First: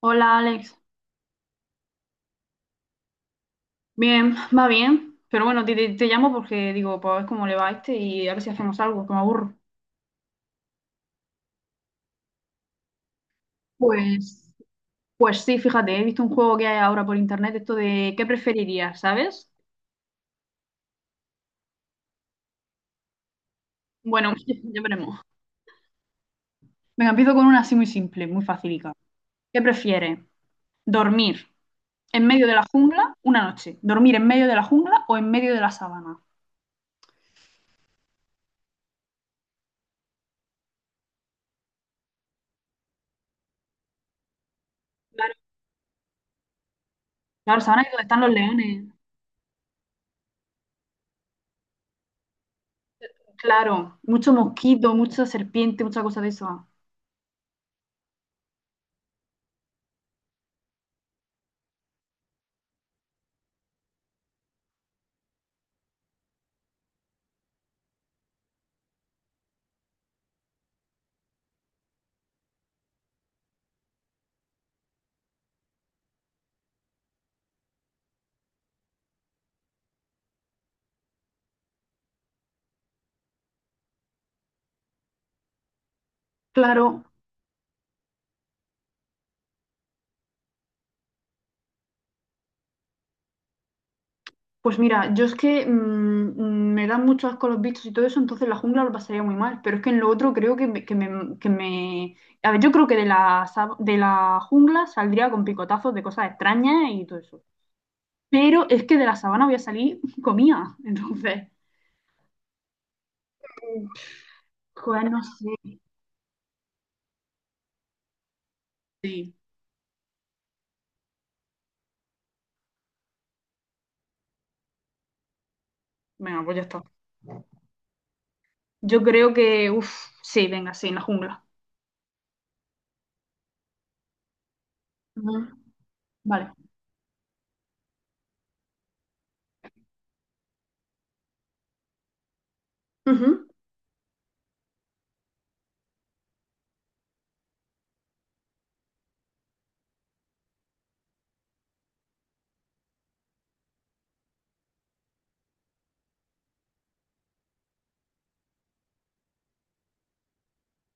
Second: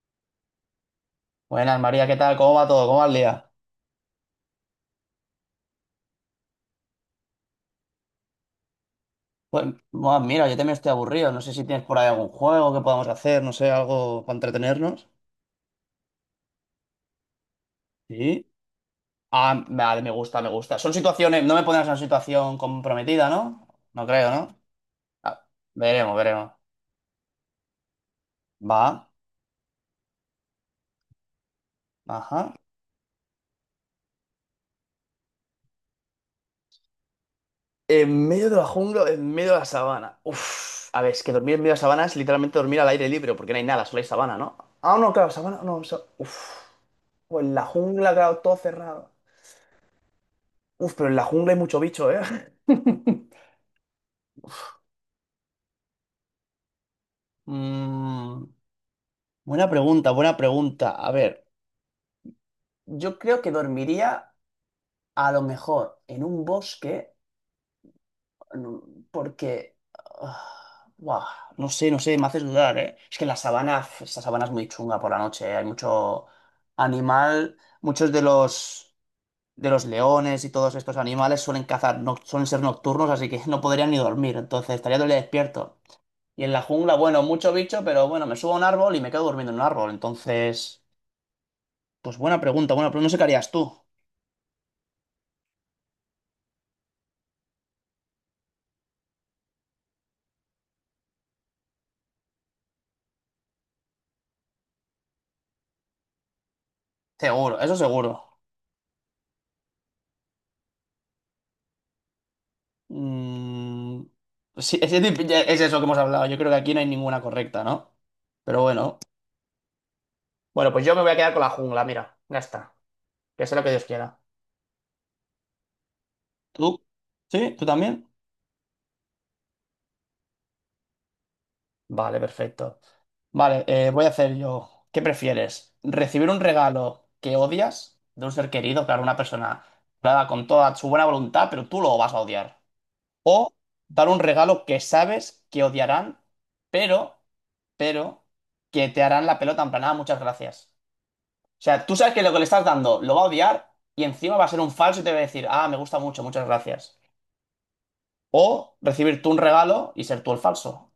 Hola Alex, Buenas, María, ¿qué tal? ¿Cómo va todo? ¿Cómo va el día? bien, va bien, pero bueno, te llamo porque digo, pues a ver cómo le va a este y a ver si hacemos algo, que me aburro. Pues, bueno, mira, yo también estoy aburrido. No sé si tienes por ahí algún juego que podamos hacer, no sé, algo para Pues, entretenernos. pues sí, fíjate, he visto un juego que hay ahora por internet, esto de qué Sí. preferirías, ¿sabes? Ah, vale, me gusta, me gusta. Son situaciones, no me pones en una situación comprometida, ¿no? No creo, Bueno, ¿no? ya veremos. Ah, veremos, veremos. Venga, empiezo con una así muy simple, muy Va, facilica. ¿Qué prefieres? ¿Dormir en medio de ajá. la jungla una noche? ¿Dormir en medio de la jungla o en medio de la sabana? En medio de la jungla, o en medio de la sabana. Uf, a ver, es que dormir en medio de la sabana es literalmente dormir al aire libre, porque no hay nada, solo hay sabana, ¿no? Ah, no, claro, Claro, sabana, no, uf. O en claro, la sabana es donde jungla, están los claro, todo leones. cerrado. Uf, pero en la jungla hay mucho bicho, ¿eh? Claro, mucho mosquito, mucha serpiente, mucha cosa de eso. Mm, Buena pregunta, buena pregunta. A ver, yo creo que dormiría a lo mejor en un bosque porque... ah, buah, no sé, no sé, me haces dudar, ¿eh? Es que en la sabana, esta sabana es muy chunga por la noche, ¿eh? Hay mucho animal, muchos de los leones y todos estos animales suelen cazar, no, suelen ser nocturnos, así que no podrían ni dormir, entonces estaría todo el día despierto. Y en la jungla, Claro. bueno, mucho bicho, pero bueno, me subo a un árbol y me quedo durmiendo en un árbol. Entonces, pues buena pregunta, bueno, pero no sé qué harías tú. Pues mira, yo es que me dan mucho asco los bichos y todo eso, entonces la jungla lo pasaría muy mal. Pero es que en lo otro creo que me, que me- A ver, yo creo que de la jungla saldría con picotazos de cosas extrañas y todo eso. Seguro, eso seguro. Pero es que de la sabana voy a salir comida. Entonces, Mm, sí, es, joder, no es sé. eso que hemos hablado. Yo creo que aquí no hay ninguna correcta, ¿no? Pero bueno. Sí, Bueno, pues yo me voy a quedar con la jungla, mira. Ya está. Que sea lo que Dios quiera. venga, pues ya está. ¿Tú? ¿Sí? ¿Tú también? Yo creo que, uff, sí, venga, sí, en la jungla. Vale, perfecto. Vale, voy a hacer yo. ¿Qué Ujú. prefieres? ¿Recibir un Vale. regalo que odias de un ser querido, claro, una persona claro, con toda su buena voluntad, pero tú lo vas a odiar? Ujú. ¿O dar un regalo que sabes que odiarán, pero, pero, que te harán la pelota en plan, "Ah, muchas gracias"? O sea, tú sabes que lo que le estás dando lo va a odiar y encima va a ser un falso y te va a decir, ah, me gusta mucho, muchas gracias. O recibir tú un regalo y ser tú el falso.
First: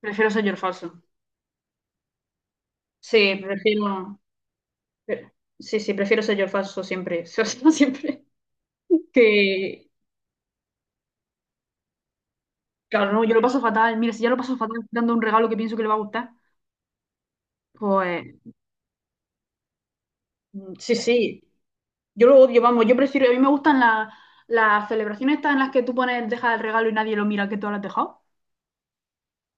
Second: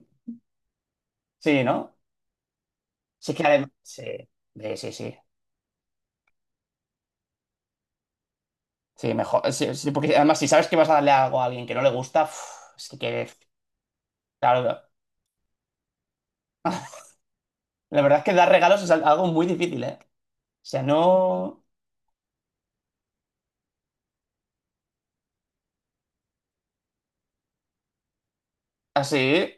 Prefiero ser falso. Sí, ¿no? Sí Sí, que además, sí, prefiero. sí, sí, sí, Pero- sí, sí, prefiero ser yo el falso siempre, ser yo siempre. sí, mejor, sí, Que, sí, porque además si sabes que vas a darle algo a alguien que no le gusta, uf, es que, claro, no, yo lo paso fatal. Mira, si ya lo paso claro, fatal dando un regalo que pienso que le va a gustar, la verdad es pues que dar regalos es algo muy difícil, ¿eh? O sea, sí, sí. no, Yo lo odio, vamos, yo prefiero, a mí me gustan las celebraciones estas en las que tú pones, dejas el regalo y nadie lo mira que tú lo has dejado. así,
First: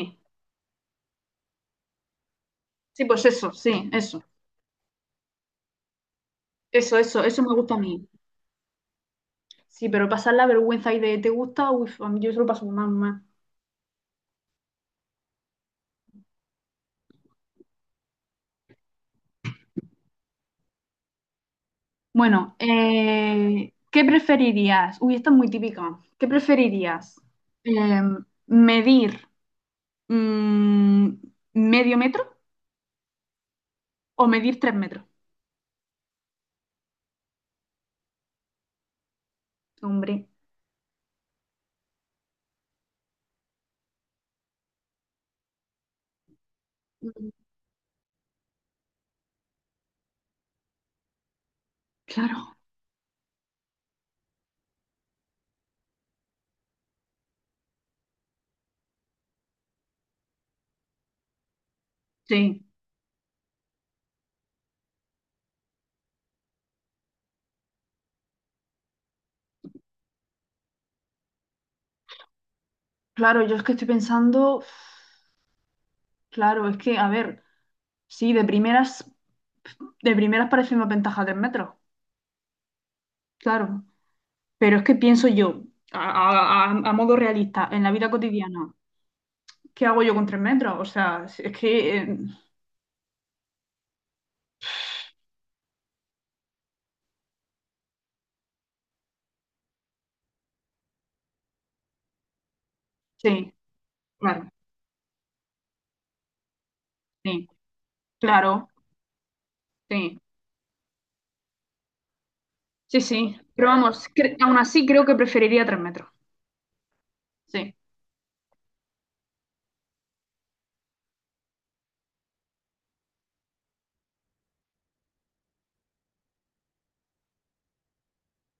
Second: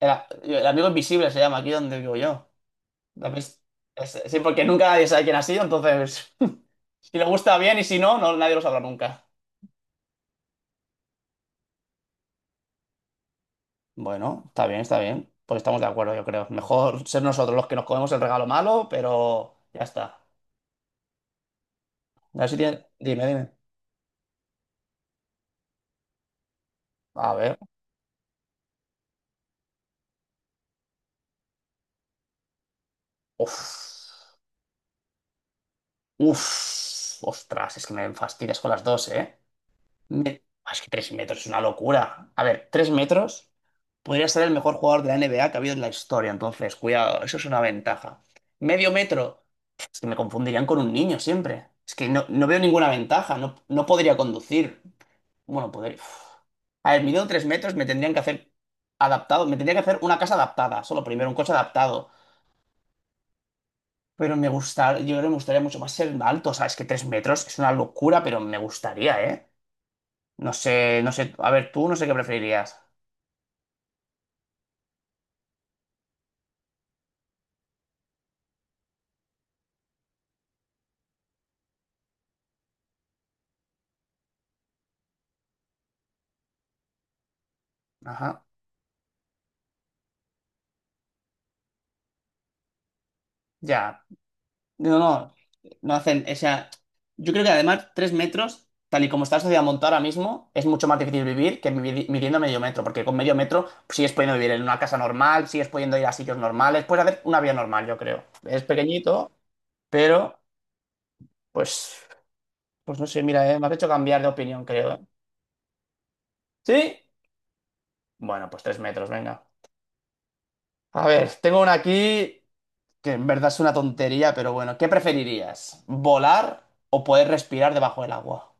el amigo invisible se llama aquí donde vivo yo. sí, pues ¿Lo eso, has sí, eso, sí, porque nunca nadie sabe quién ha sido, entonces, eso, si eso, le eso me gusta gusta a bien y si mí. no, no, nadie lo sabrá nunca. Sí, pero pasar la vergüenza y de te gusta, uff, a mí yo se lo paso mal, mal. Bueno, está bien, pues estamos de acuerdo, yo creo, mejor ser nosotros los que nos comemos el regalo malo, pero ya está. A ver Bueno, si dime, dime, ¿qué preferirías? Uy, esto es muy típico. ¿Qué preferirías? a ver. Eh, ¿Medir mm, medio metro Uf, o medir 3 metros? uf, ostras, es que me fastidias con las dos, ¿eh? Hombre. Ah, es que 3 metros es una locura. A ver, 3 metros podría ser el mejor jugador de la NBA que ha habido en la historia, entonces, cuidado, Mm. eso es una ventaja. Medio metro, es que me confundirían con un niño siempre. Es que no, no Claro, veo ninguna ventaja, no, no podría conducir. Bueno, podría... uf. A ver, midiendo 3 metros me tendrían que hacer adaptado, me tendría que hacer una casa adaptada, solo primero un coche adaptado. sí. Pero me gusta, yo creo que me gustaría mucho más ser alto, o sea, es que 3 metros es una locura, pero me gustaría, ¿eh? No sé, no sé, a ver, tú no sé qué preferirías. Claro, yo es que estoy pensando, uf, claro, es que, a ver, sí, de primeras parece una ventaja 3 metros, claro. Pero es que pienso yo, a modo realista, en la vida Ajá, cotidiana, ¿qué hago yo con 3 metros? O sea, es que ya. No, no, no hacen, o sea, yo creo que además 3 metros, tal y como está la sociedad montada ahora mismo, es mucho más difícil vivir que midiendo medio metro, porque con medio sí, metro pues, sigues pudiendo claro, vivir en una casa normal, sigues pudiendo ir a sitios normales, puedes hacer una sí, vida normal, yo creo. Es claro, pequeñito, sí, pero, pues, pues sí, no sé, sí. mira, me Pero has hecho vamos, cambiar de aún opinión, así creo, ¿eh? creo que preferiría 3 metros. ¿Sí? Sí, Bueno, pues 3 metros, venga. A ver, tengo una aquí que en verdad es una tontería, pero bueno, ¿qué preferirías? ¿Volar o poder respirar debajo del agua?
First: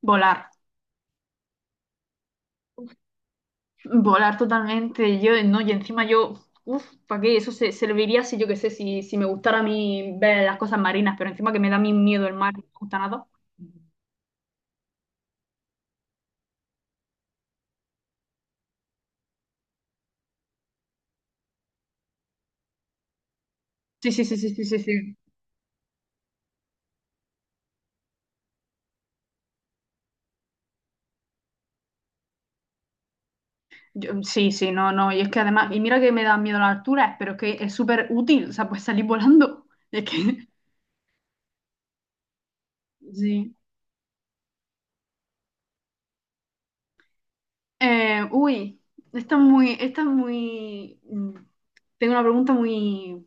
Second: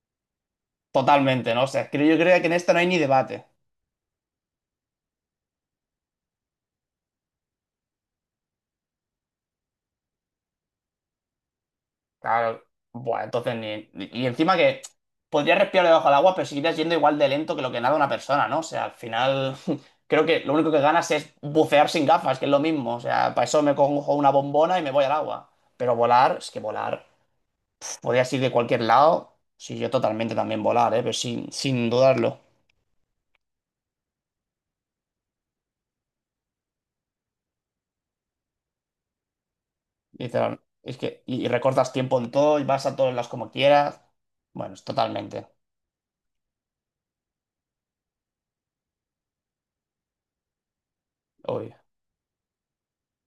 volar, Totalmente, ¿no? O sea, creo, yo creo que en esta no hay ni debate. volar totalmente. Yo, no, y encima yo, uff, ¿para qué? Eso se serviría si yo qué sé, si me gustara a mí ver las cosas marinas, pero encima que me da mi miedo el mar, no Claro, me gusta bueno, nada. entonces ni... Y encima que podrías respirar debajo del agua, pero seguirías yendo igual de lento que lo que nada una persona, ¿no? O sea, al final creo que lo único que ganas es bucear sin gafas, que es lo mismo. O sea, para eso me Sí, cojo sí, una sí, sí, sí, sí, bombona y me voy al sí. agua. Pero volar, es que volar... Podrías ir de cualquier lado. Sí, yo totalmente también volar, ¿eh? Pero sin dudarlo. Sí, sí, no, no. Y es que además, y mira que me dan miedo las alturas, pero es que es súper útil, o sea, pues salir volando. Es que Literal. Es que, y recortas tiempo en todo y vas a todos lados como sí. quieras. Bueno, es totalmente. Uy, esta es muy, esta es muy. Uy. Tengo una pregunta muy.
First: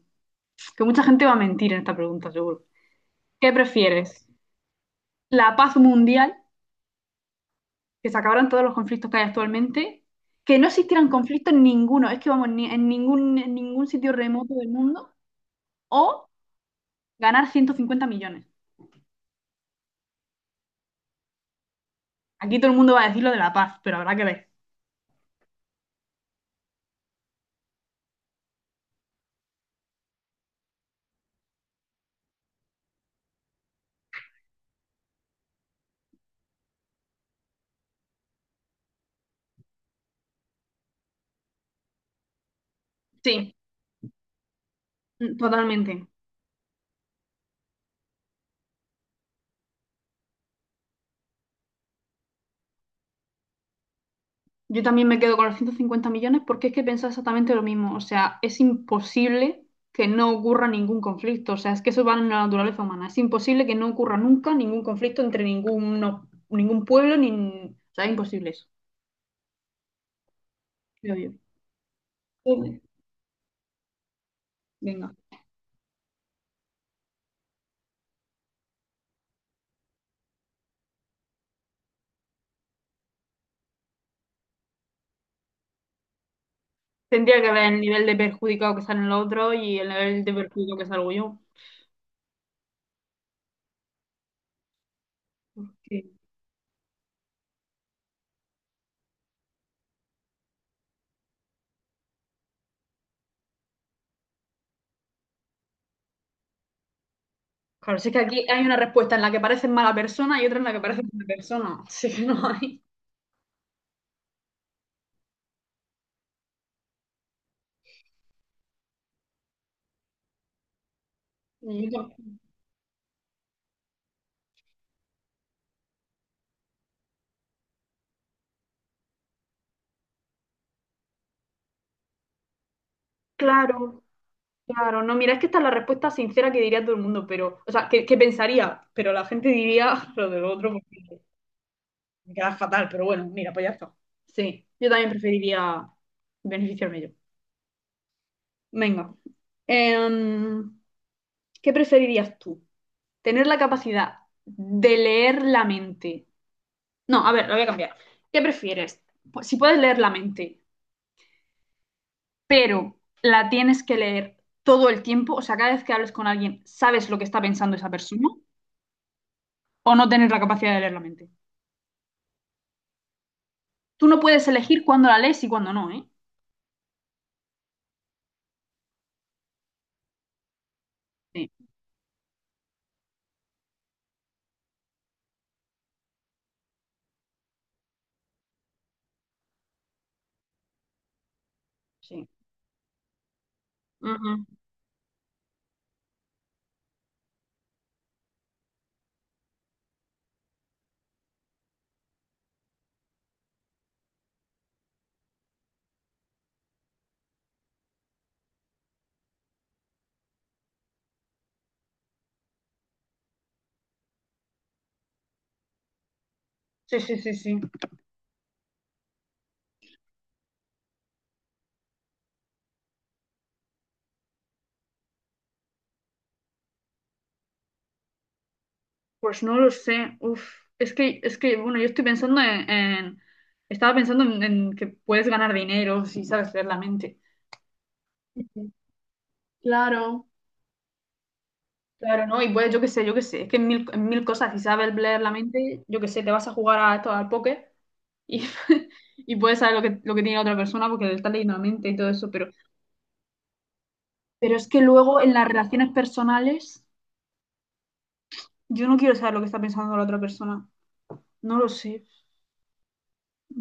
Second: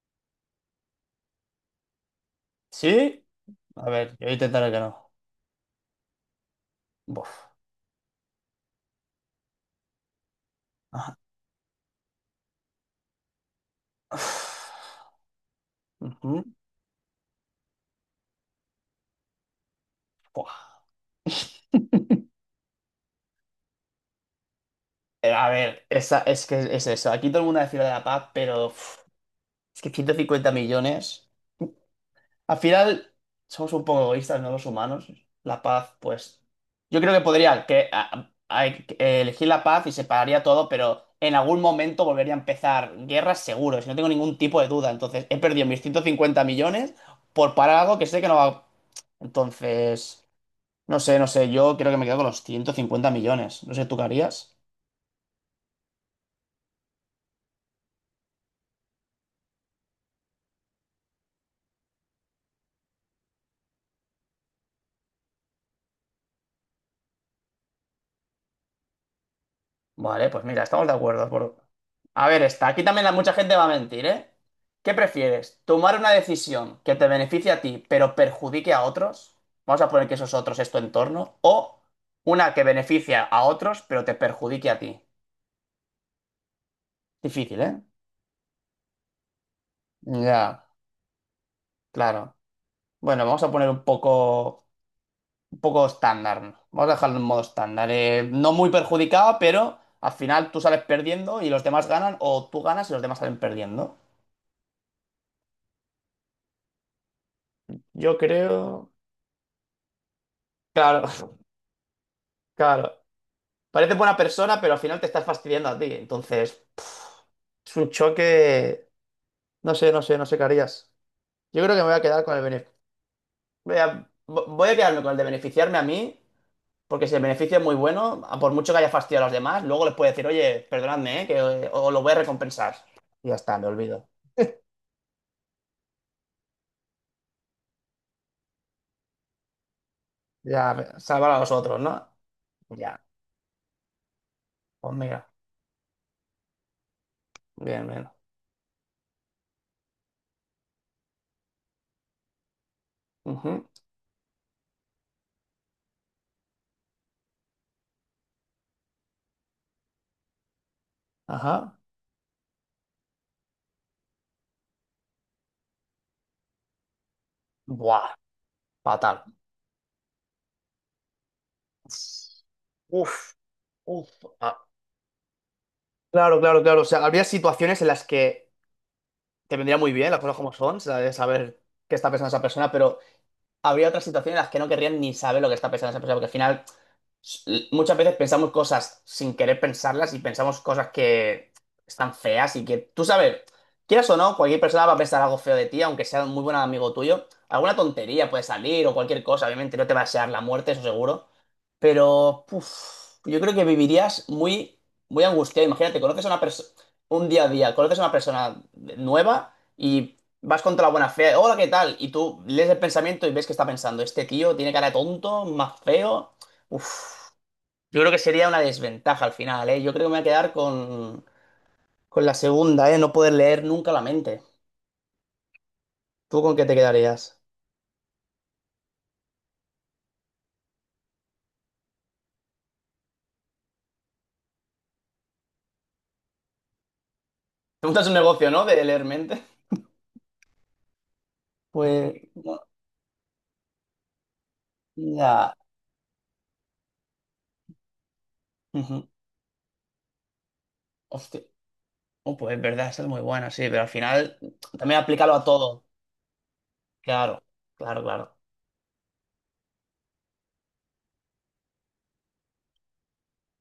Que mucha gente va a mentir en esta pregunta, seguro. ¿Sí? ¿Qué A ver, prefieres? yo intentaré que no. ¿La paz mundial, Buf. que se acabaran todos los conflictos que hay actualmente? ¿Que no existieran Ajá. conflictos ninguno? Es que vamos, ni, en ningún sitio remoto del mundo. ¿O Ujú. ganar 150 millones? Buah. Aquí todo el mundo va a decir lo de la paz, pero habrá que ver. A ver, esa, es que es eso. Aquí todo el mundo decir lo de la paz, pero uf, es que 150 millones. Al final, somos un poco egoístas, ¿no? Los humanos. La paz, pues. Yo creo que podría que, elegir la paz y separaría todo, pero en algún momento volvería a empezar guerras Sí, seguro, si no tengo ningún tipo de duda. Entonces, he perdido mis ciento totalmente. cincuenta millones por parar algo que sé que no va. Entonces, no sé, no sé. Yo creo que me quedo con los 150 millones. No sé, ¿tú qué harías? Yo también me quedo con los 150 millones porque es que he pensado exactamente lo mismo. O sea, es imposible que no ocurra ningún conflicto. O sea, es que eso va en la naturaleza humana. Es imposible que no ocurra nunca ningún conflicto entre ninguno, ningún pueblo, ni... O sea, es imposible eso, Vale, pues mira, estamos de creo acuerdo. yo. por- A ver, está. Sí. Aquí también mucha gente va a mentir, ¿eh? ¿Qué Venga. prefieres? ¿Tomar una decisión que te beneficie a ti, pero perjudique a otros? Vamos a poner que esos otros es tu entorno. ¿O una que beneficia a otros, pero te perjudique a ti? Tendría que Difícil, ver el ¿eh? nivel de perjudicado que salen los otros y el nivel de Ya, perjudicado que salgo yo. claro. Bueno, vamos a poner un poco Porque, estándar, ¿no? Vamos a dejarlo en modo estándar. No muy perjudicado, pero al final tú sales perdiendo y los demás ganan, o tú ganas y los demás salen perdiendo. claro, si es Yo que aquí hay una creo. respuesta en la que pareces mala persona y otra en la que pareces buena Claro, persona. Así que no hay. claro. Parece buena persona, pero al final te estás fastidiando a ti. Entonces, es un choque. No sé, no sé, no sé qué harías. Yo creo que me Y voy a yo- quedar con el beneficio. Voy a quedarme con el de beneficiarme a mí, porque si el beneficio es muy bueno, a por mucho que haya fastidiado a los demás, luego les puedo decir, oye, perdonadme, ¿eh? Que os lo voy a recompensar. Y ya está, me Claro. olvido. Claro, no, mira, es que esta es la respuesta sincera que diría todo el mundo, pero, o sea, que pensaría, pero la gente diría lo del otro Ya, porque salvar a los otros, ¿no? me queda fatal, Ya, pero bueno, mira, pues ya está. Sí, yo pues también mira. preferiría beneficiarme yo. Bien, bien. Venga. Em, ¿Qué preferirías tú? ¿Tener la Ujú, capacidad de leer la mente? No, a ver, lo voy a cambiar. ¿Qué prefieres? Pues si puedes leer la mente, ajá. pero la tienes que leer todo el tiempo, o sea, cada vez que hables con alguien, sabes lo que está pensando esa Buah, persona. fatal. O no tener la capacidad de leer la mente. Uf, Tú uf. no puedes elegir cuándo la lees y cuándo no, ¿eh? Claro, claro, claro. O sea, habría situaciones en las que te vendría muy bien las cosas como son, ¿sabes? Sí, Saber qué está pensando esa persona, pero habría otras situaciones en las que no querrían ni saber lo que está pensando esa persona, porque al final s- muchas veces pensamos cosas sin querer pensarlas y pensamos cosas que están sí. feas y que tú sabes, quieras o no, Ujú. cualquier persona va a pensar algo feo de ti, aunque sea un muy buen amigo tuyo. Alguna tontería puede salir o cualquier cosa, obviamente no te va a desear la muerte, eso seguro. Pero puf, yo creo que vivirías muy, muy angustiado. Imagínate, conoces a una persona, un día a día, conoces a una persona nueva y vas contra la buena fe. Hola, ¿qué tal? Y tú lees el pensamiento y ves que está pensando, este tío tiene cara de tonto, más feo. Uf. Sí, sí, sí, sí. Yo creo que sería una desventaja al final, ¿eh? Yo creo que me voy a quedar con la segunda, ¿eh? No poder leer nunca la mente. ¿Tú con qué te quedarías? Pues no lo sé. Uf. Es que, bueno, yo estoy pensando estaba pensando en que puedes ganar dinero si sabes leer la mente. Te montas un negocio, ¿no? De leer mente. Claro. Pues, Claro, ¿no? Y no, puedes, yo qué sé, yo qué sé. Es que en mil cosas, si sabes leer la ya. mente, yo qué sé, te vas a jugar a esto, al póker y, Ujú. y puedes saber lo que tiene la otra persona porque le estás Hostia. leyendo la mente y todo eso. Oh, Pero, pues es verdad, esa es muy buena, sí, pero al final pero es que también luego en aplícalo a las todo. relaciones personales. Claro, claro, claro. Yo no quiero saber lo que está pensando la otra persona. No lo sé.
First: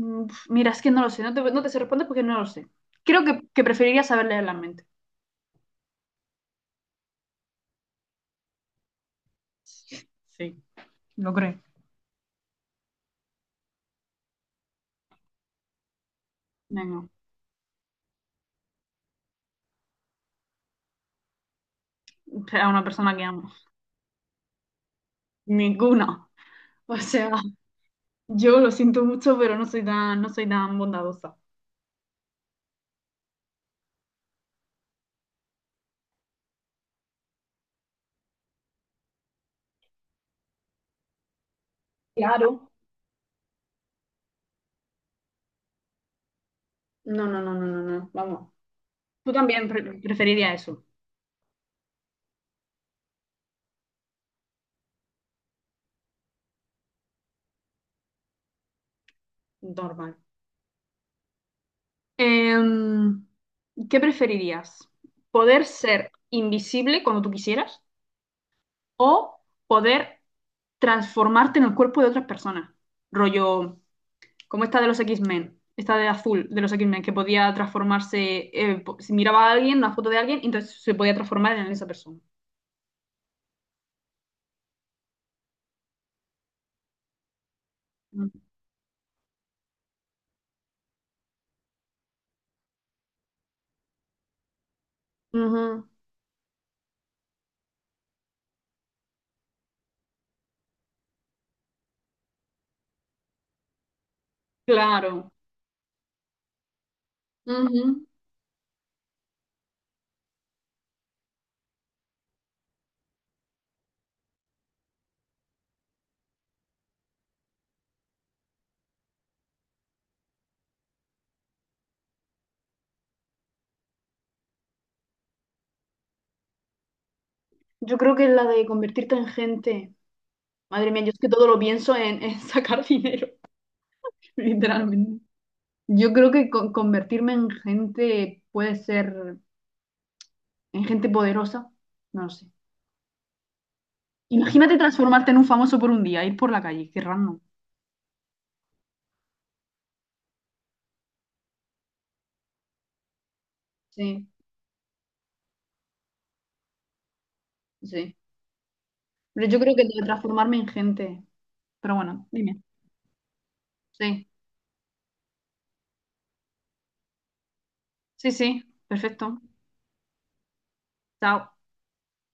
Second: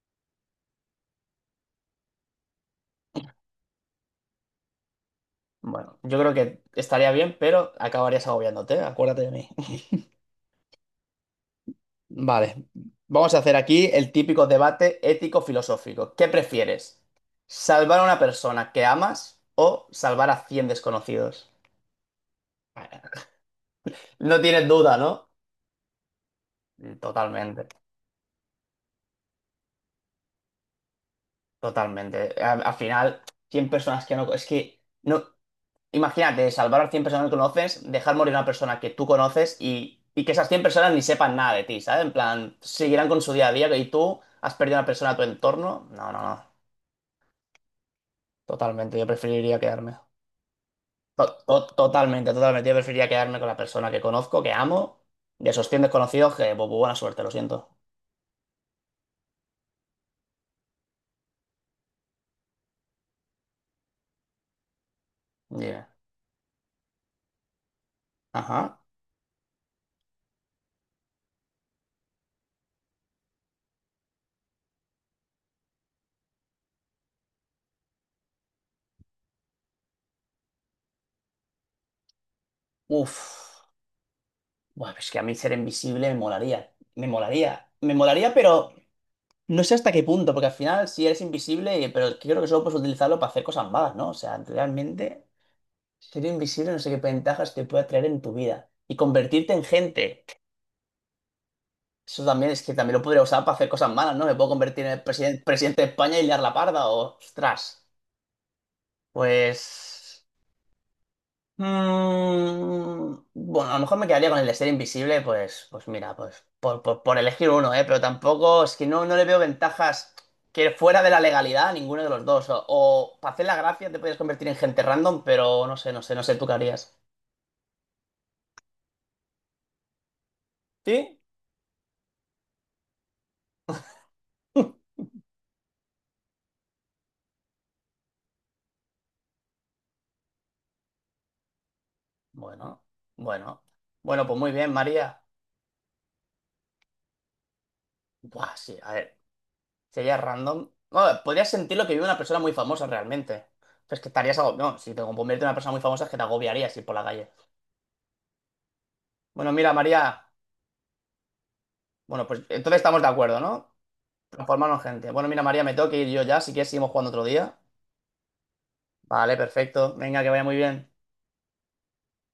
Mira, es que no lo sé. No te sé responder porque no lo sé. Creo que preferiría saber leer la mente. Bueno, yo creo que estaría bien, pero acabarías agobiándote, acuérdate de mí. Sí, lo creo. Vale, vamos a hacer aquí el típico debate ético-filosófico. ¿Qué prefieres? Venga, ¿Salvar a una persona que amas o salvar a 100 desconocidos? a una persona que amo. No tienes duda, ¿no? Ninguna. O sea, Totalmente, yo lo siento mucho, pero no soy tan bondadosa. totalmente. Al final, 100 personas que no... Es que, no, imagínate, salvar a 100 personas que conoces, dejar morir a una persona que tú conoces y que esas 100 personas ni sepan nada de ti, ¿sabes? En plan, Claro. seguirán con su día a día y tú has perdido a una persona de tu entorno. No, no, no. No, no, no, no, no, no. Vamos. Totalmente, yo Tú preferiría también quedarme. preferirías eso. Totalmente, totalmente. Yo preferiría quedarme con la persona que conozco, que amo, de esos 100 desconocidos que, pues, buena suerte, lo siento. Normal. Em, ¿Qué preferirías? ¿Poder Dime. ser invisible cuando tú quisieras Ajá. o poder transformarte en el cuerpo de otra persona? Rollo, como esta de los X-Men, esta de azul de los X-Men, que podía transformarse, si miraba a alguien, una foto de alguien, entonces se podía transformar en esa persona. Uf. Buah, es que a mí ser invisible me molaría. Me molaría. Me Mm. molaría, pero no sé hasta qué punto, porque al final si eres invisible, pero es que creo que solo puedes utilizarlo para hacer cosas malas, ¿no? O sea, realmente Ujú. ser invisible no sé qué ventajas te puede traer en tu vida. Y convertirte en gente. Eso también es que también lo podría usar para hacer cosas malas, ¿no? Me puedo convertir en el Claro. presidente de España y liar la parda, o... Ostras. Ujú. Pues... mm, bueno, a lo mejor me quedaría con el de ser invisible, pues mira, pues por elegir uno, ¿eh? Pero tampoco es que no le veo ventajas que fuera de la legalidad a ninguno de los dos. O para hacer la gracia te puedes convertir en gente random, pero no sé, no sé, no sé, ¿tú qué harías? Yo creo que es la de convertirte en gente. Madre mía, yo es ¿Sí? que todo lo pienso en sacar dinero, literalmente. Yo creo que convertirme en gente puede ser, en gente poderosa, no lo sé. Bueno, bueno. Bueno, pues muy bien, Imagínate María. transformarte en un famoso por un día, ir por la calle, qué random. Buah, sí, a ver, sería random. Bueno, podrías sentir lo que vive una persona muy famosa realmente. Pues que Sí, estarías agobiado. No, si te conviertes en una persona muy famosa es que te agobiarías ir por la calle. sí. Pero Bueno, yo mira, creo que debo María. transformarme en gente. Pero Bueno, bueno, pues dime. entonces estamos de acuerdo, ¿no? Sí, Transformarnos en gente. Bueno, mira, María, me tengo que ir yo ya. Si quieres, seguimos jugando otro día. sí, sí. Vale, Perfecto. perfecto. Venga, que vaya muy bien. Chao.